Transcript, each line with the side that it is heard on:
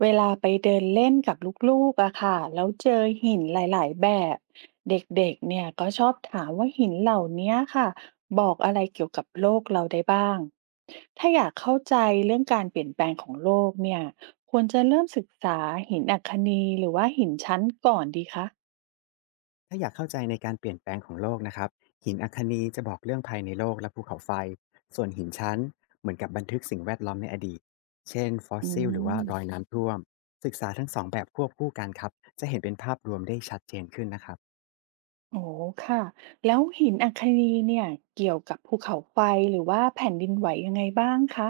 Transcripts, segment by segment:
right: เวลาไปเดินเล่นกับลูกๆอะค่ะแล้วเจอหินหลายๆแบบเด็กๆเนี่ยก็ชอบถามว่าหินเหล่านี้ค่ะบอกอะไรเกี่ยวกับโลกเราได้บ้างถ้าอยากเข้าใจเรื่องการเปลี่ยนแปลงของโลกเนี่ยควรจะเริ่มศึกษาหินอัคนีหรือว่าหินชั้นก่อนดีคะ
left: ถ้าอยากเข้าใจในการเปลี่ยนแปลงของโลกนะครับหินอัคนีจะบอกเรื่องภายในโลกและภูเขาไฟส่วนหินชั้นเหมือนกับบันทึกสิ่งแวดล้อมในอดีตเช่นฟอส
right: อื
left: ซิลหรือว่า
right: ม
left: รอยน้ำท่วมศึกษาทั้งสองแบบควบคู่กันครับจะเห็นเป็นภาพรวมได้ชัดเจนขึ้นนะครับ
right: โอ้ค่ะแล้วหินอัคนีเนี่ยเกี่ยวกับภูเขาไฟหรือว่าแผ่นดินไหวยังไงบ้างคะ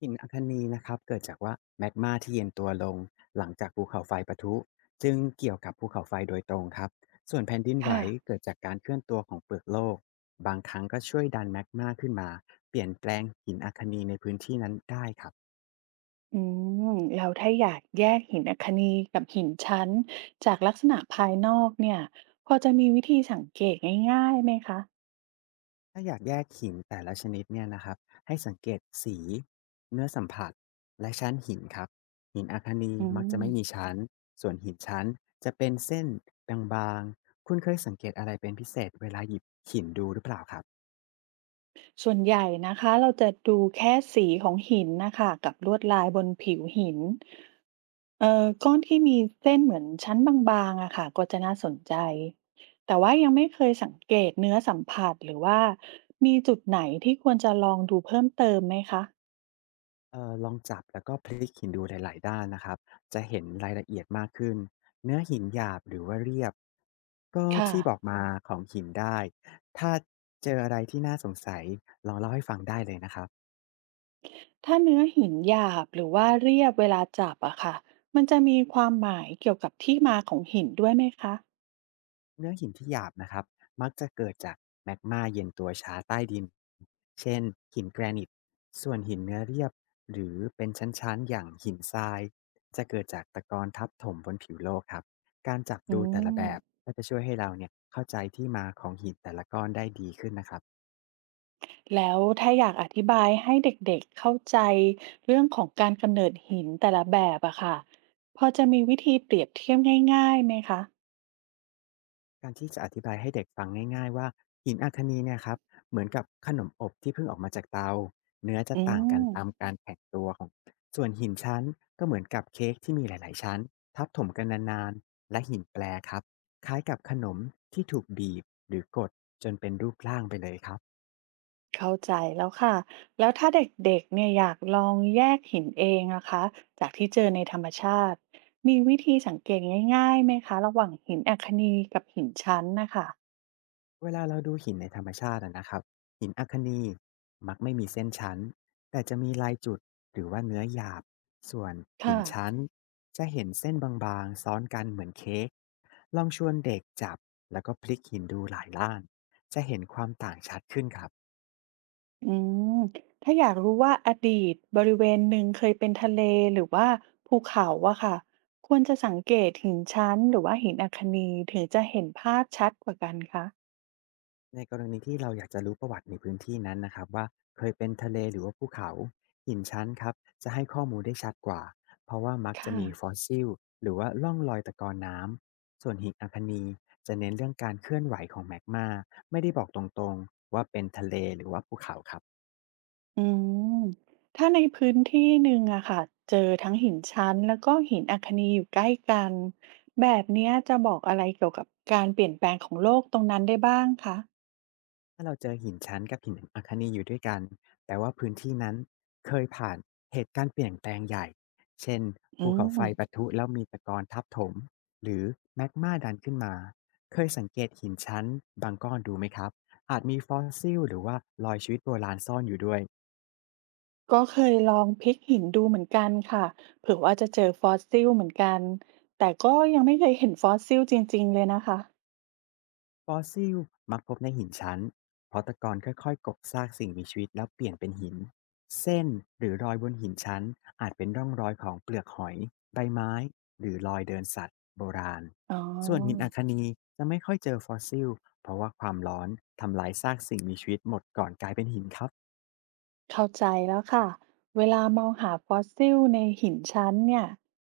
left: หินอัคนีนะครับเกิดจากว่าแมกมาที่เย็นตัวลงหลังจากภูเขาไฟปะทุจึงเกี่ยวกับภูเขาไฟโดยตรงครับส่วนแผ่นดินไหว
right: ค่ะ
left: เกิดจากการเคลื่อนตัวของเปลือกโลกบางครั้งก็ช่วยดันแมกมาขึ้นมาเปลี่ยนแปลงหินอัคนีในพื้นที่นั้นได้ครับ
right: อืมแล้วถ้าอยากแยกหินอัคนีกับหินชั้นจากลักษณะภายนอกเนี่ยพอจะมีวิธีสังเกตง่ายๆไหมคะ
left: ถ้าอยากแยกหินแต่ละชนิดเนี่ยนะครับให้สังเกตสีเนื้อสัมผัสและชั้นหินครับหินอัคนี
right: อื
left: มักจะไม่มี
right: ม
left: ชั้นส่วนหินชั้นจะเป็นเส้นบางๆคุณเคยสังเกตอะไรเป็นพิเศษเวลาหยิบหินดูหรือเปล่าครับ
right: ส่วนใหญ่นะคะเราจะดูแค่สีของหินนะคะกับลวดลายบนผิวหินก้อนที่มีเส้นเหมือนชั้นบางๆอะค่ะก็จะน่าสนใจแต่ว่ายังไม่เคยสังเกตเนื้อสัมผัสหรือว่ามีจุดไหนที่ควรจะลองดูเพิ่มเติมไหมคะ
left: เออลองจับแล้วก็พลิกหินดูหลายๆด้านนะครับจะเห็นรายละเอียดมากขึ้นเนื้อหินหยาบหรือว่าเรียบก็
right: ค่ะ
left: ที่บอกมาของหินได้ถ้าเจออะไรที่น่าสงสัยลองเล่าให้ฟังได้เลยนะครับ
right: ถ้าเนื้อหินหยาบหรือว่าเรียบเวลาจับอะค่ะมันจะมีความหมายเกี่ยวกับที่มาของหินด้วยไหมคะ
left: เนื้อหินที่หยาบนะครับมักจะเกิดจากแมกมาเย็นตัวช้าใต้ดินเช่นหินแกรนิตส่วนหินเนื้อเรียบหรือเป็นชั้นๆอย่างหินทรายจะเกิดจากตะกอนทับถมบนผิวโลกครับการจับ
right: อื
left: ดูแต่ละแบ
right: ม
left: บก็จะช่วยให้เราเนี่ยเข้าใจที่มาของหินแต่ละก้อนได้ดีขึ้นนะครับ
right: แล้วถ้าอยากอธิบายให้เด็กๆเข้าใจเรื่องของการกำเนิดหินแต่ละแบบอะค่ะพอจะมีวิธีเปรียบเทียบง่ายๆไหมคะ
left: การที่จะอธิบายให้เด็กฟังง่ายๆว่าหินอัคนีเนี่ยครับเหมือนกับขนมอบที่เพิ่งออกมาจากเตาเนื้อจะ
right: อื
left: ต่างกัน
right: ม
left: ตามการแข็งตัวของส่วนหินชั้นก็เหมือนกับเค้กที่มีหลายๆชั้นทับถมกันนานๆและหินแปรครับคล้ายกับขนมที่ถูกบีบหรือกดจนเป็นรูปร่างไปเลยครับ
right: เข้าใจแล้วค่ะแล้วถ้าเด็กๆเนี่ยอยากลองแยกหินเองนะคะจากที่เจอในธรรมชาติมีวิธีสังเกตง่ายๆไหมคะระหว่างหินอัคนีกับหินชั้นนะคะ
left: เวลาเราดูหินในธรรมชาติอะนะครับหินอัคนีมักไม่มีเส้นชั้นแต่จะมีลายจุดหรือว่าเนื้อหยาบส่วนหิ
right: ค่ะ
left: นชั้นจะเห็นเส้นบางๆซ้อนกันเหมือนเค้กลองชวนเด็กจับแล้วก็พลิกหินดูหลายล่านจะเห็นความต่างชัดขึ้นครับ
right: อืมถ้าอยากรู้ว่าอดีตบริเวณหนึ่งเคยเป็นทะเลหรือว่าภูเขาอะค่ะ ควรจะสังเกตหินชั้นหรือว่าหินอัคนีถึงจะเห็นภาพชัดกว่ากันคะ
left: ในกรณีที่เราอยากจะรู้ประวัติในพื้นที่นั้นนะครับว่าเคยเป็นทะเลหรือว่าภูเขาหินชั้นครับจะให้ข้อมูลได้ชัดกว่าเพราะว่ามักจะ
right: ค่ะ
left: มีฟอสซิลหรือว่าล่องรอยตะกอนน้ำส่วนหินอัคนีจะเน้นเรื่องการเคลื่อนไหวของแมกมาไม่ได้บอกตรงๆว่าเป็นทะเลหรือว่าภูเขาครับ
right: อืม ถ้าในพื้นที่หนึ่งอะค่ะ เจอทั้งหินชั้นแล้วก็หินอัคนีอยู่ใกล้กันแบบเนี้ยจะบอกอะไรเกี่ยวกับการเปลี่ยนแปลงของโลกตรงนั้นได้บ้างคะ
left: ถ้าเราเจอหินชั้นกับหินอัคนีอยู่ด้วยกันแต่ว่าพื้นที่นั้นเคยผ่านเหตุการณ์เปลี่ยนแปลงใหญ่ เช่น
right: อื
left: ภูเขาไฟ
right: ม
left: ปะทุแล้วมีตะกอนทับถม หรือแมกมาดันขึ้นมา เคยสังเกตหินชั้นบางก้อนดูไหมครับ อาจมีฟอสซิลหรือว่ารอยชีวิตโบราณซ่อนอยู่ด้วย
right: ก็เคยลองพลิกหินดูเหมือนกันค่ะเผื่อว่าจะเจอฟอสซิลเหมือนกันแต่ก็ยังไม่เคยเห็นฟอสซิลจริงๆเลยนะคะ
left: ฟอสซิลมักพบในหินชั้นเพราะตะกอนค่อยๆกลบซากสิ่งมีชีวิตแล้วเปลี่ยนเป็นหินเส้นหรือรอยบนหินชั้นอาจเป็นร่องรอยของเปลือกหอยใบไม้หรือรอยเดินสัตว์โบราณ
right: อ๋
left: ส่วนหินอั
right: อ
left: คนีจะไม่ค่อยเจอฟอสซิลเพราะว่าความร้อนทำลายซากสิ่ง
right: เข้าใจแล้วค่ะเวลามองหาฟอสซิลในหินชั้นเนี่ย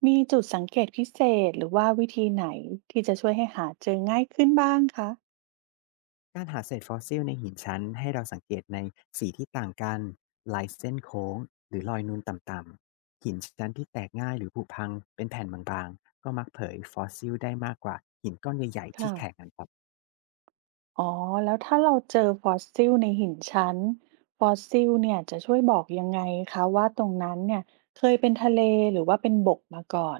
right: มีจุดสังเกตพิเศษหรือว่าวิธีไหนที่จะช่วยให้หาเจอง่ายขึ้นบ้างคะ
left: การหาเศษฟอสซิลในหินชั้นให้เราสังเกตในสีที่ต่างกัน ลายเส้นโค้งหรือรอยนูนต่ำๆ หินชั้นที่แตกง่ายหรือผุพังเป็นแผ่นบางๆ ก็มักเผยฟอสซิลได้มากกว่าหินก้อนใหญ่ๆที่
right: ค่ะ
left: แข็งกันครับ
right: อ๋อแล้วถ้าเราเจอฟอสซิลในหินชั้นฟอสซิลเนี่ยจะช่วยบอกยังไงคะว่าตรงนั้นเนี่ยเคยเป็นทะเลหรือว่าเป็นบกมาก่อน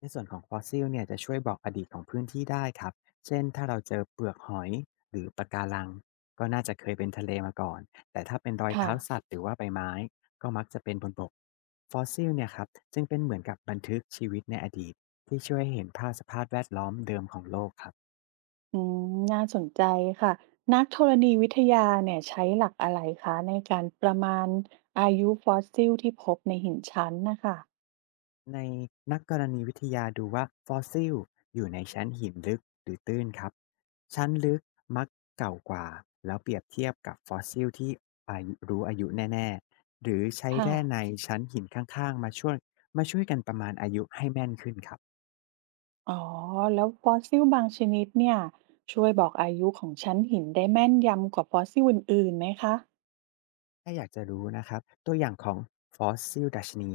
left: ในส่วนของฟอสซิลเนี่ยจะช่วยบอกอดีตของพื้นที่ได้ครับ เช่น ถ้าเราเจอเปลือกหอยหรือปะการังก็น่าจะเคยเป็นทะเลมาก่อน แต่ถ้าเป็นรอย
right: ค่ะ
left: เท้าสัตว์หรือว่าใบไม้ก็มักจะเป็นบนบกฟอสซิลเนี่ยครับจึงเป็นเหมือนกับบันทึกชีวิตในอดีตที่ช่วยให้เห็นภาพสภาพแวดล้อมเดิมของโลกครับ
right: อืมน่าสนใจค่ะนักธรณีวิทยาเนี่ยใช้หลักอะไรคะในการประมาณอายุฟอสซิลที่พบในหินชั้นนะคะ
left: ในนักธรณีวิทยาดูว่าฟอสซิลอยู่ในชั้นหินลึกหรือตื้นครับชั้นลึกมักเก่ากว่าแล้วเปรียบเทียบกับฟอสซิลที่อายุรู้อายุแน่ๆหรือใช้
right: ค่ะ
left: แร่ในชั้นหินข้างๆมาช่วยกันประมาณอายุให้แม่นขึ้นครับ
right: อ๋อแล้วฟอสซิลบางชนิดเนี่ยช่วยบอกอายุของชั้นหินได้แม่นยำกว่าฟอสซิลอื่นๆไหมคะ
left: ถ้าอยากจะรู้นะครับตัวอย่างของฟอสซิลดัชนี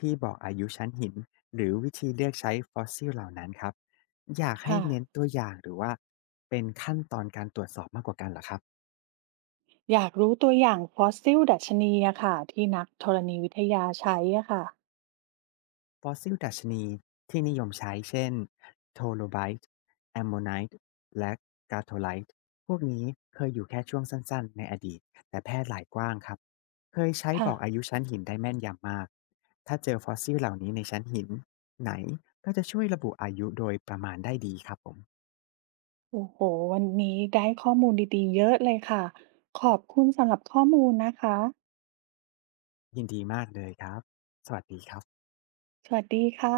left: ที่บอกอายุชั้นหินหรือวิธีเลือกใช้ฟอสซิลเหล่านั้นครับอยากให้
right: ค่ะ
left: เน้นตัวอย่างหรือว่าเป็นขั้นตอนการตรวจสอบมากกว่ากันเหรอครับ
right: อยากรู้ตัวอย่างฟอสซิลดัชนีอะค่ะที่นักธรณีวิทยาใช้อะค่ะ
left: ฟอสซิลดัชนีที่นิยมใช้ เช่นโทโลไบต์แอมโมไนต์และกาโทไลต์พวกนี้เคยอยู่แค่ช่วงสั้นๆ ในอดีต แต่แพร่หลายกว้างครับ เคยใช้บ
right: ค่ะ
left: อกอายุชั้นหินได้แม่นยำมาก ถ้าเจอฟอสซิลเหล่านี้ในชั้นหินไหน ก็จะช่วยระบุอายุโดยประมาณได้ดีครับผม
right: โอ้โหวันนี้ได้ข้อมูลดีๆเยอะเลยค่ะขอบคุณสำหรับข้อมูลนะคะ
left: ยินดีมากเลยครับ สวัสดีครับ
right: สวัสดีค่ะ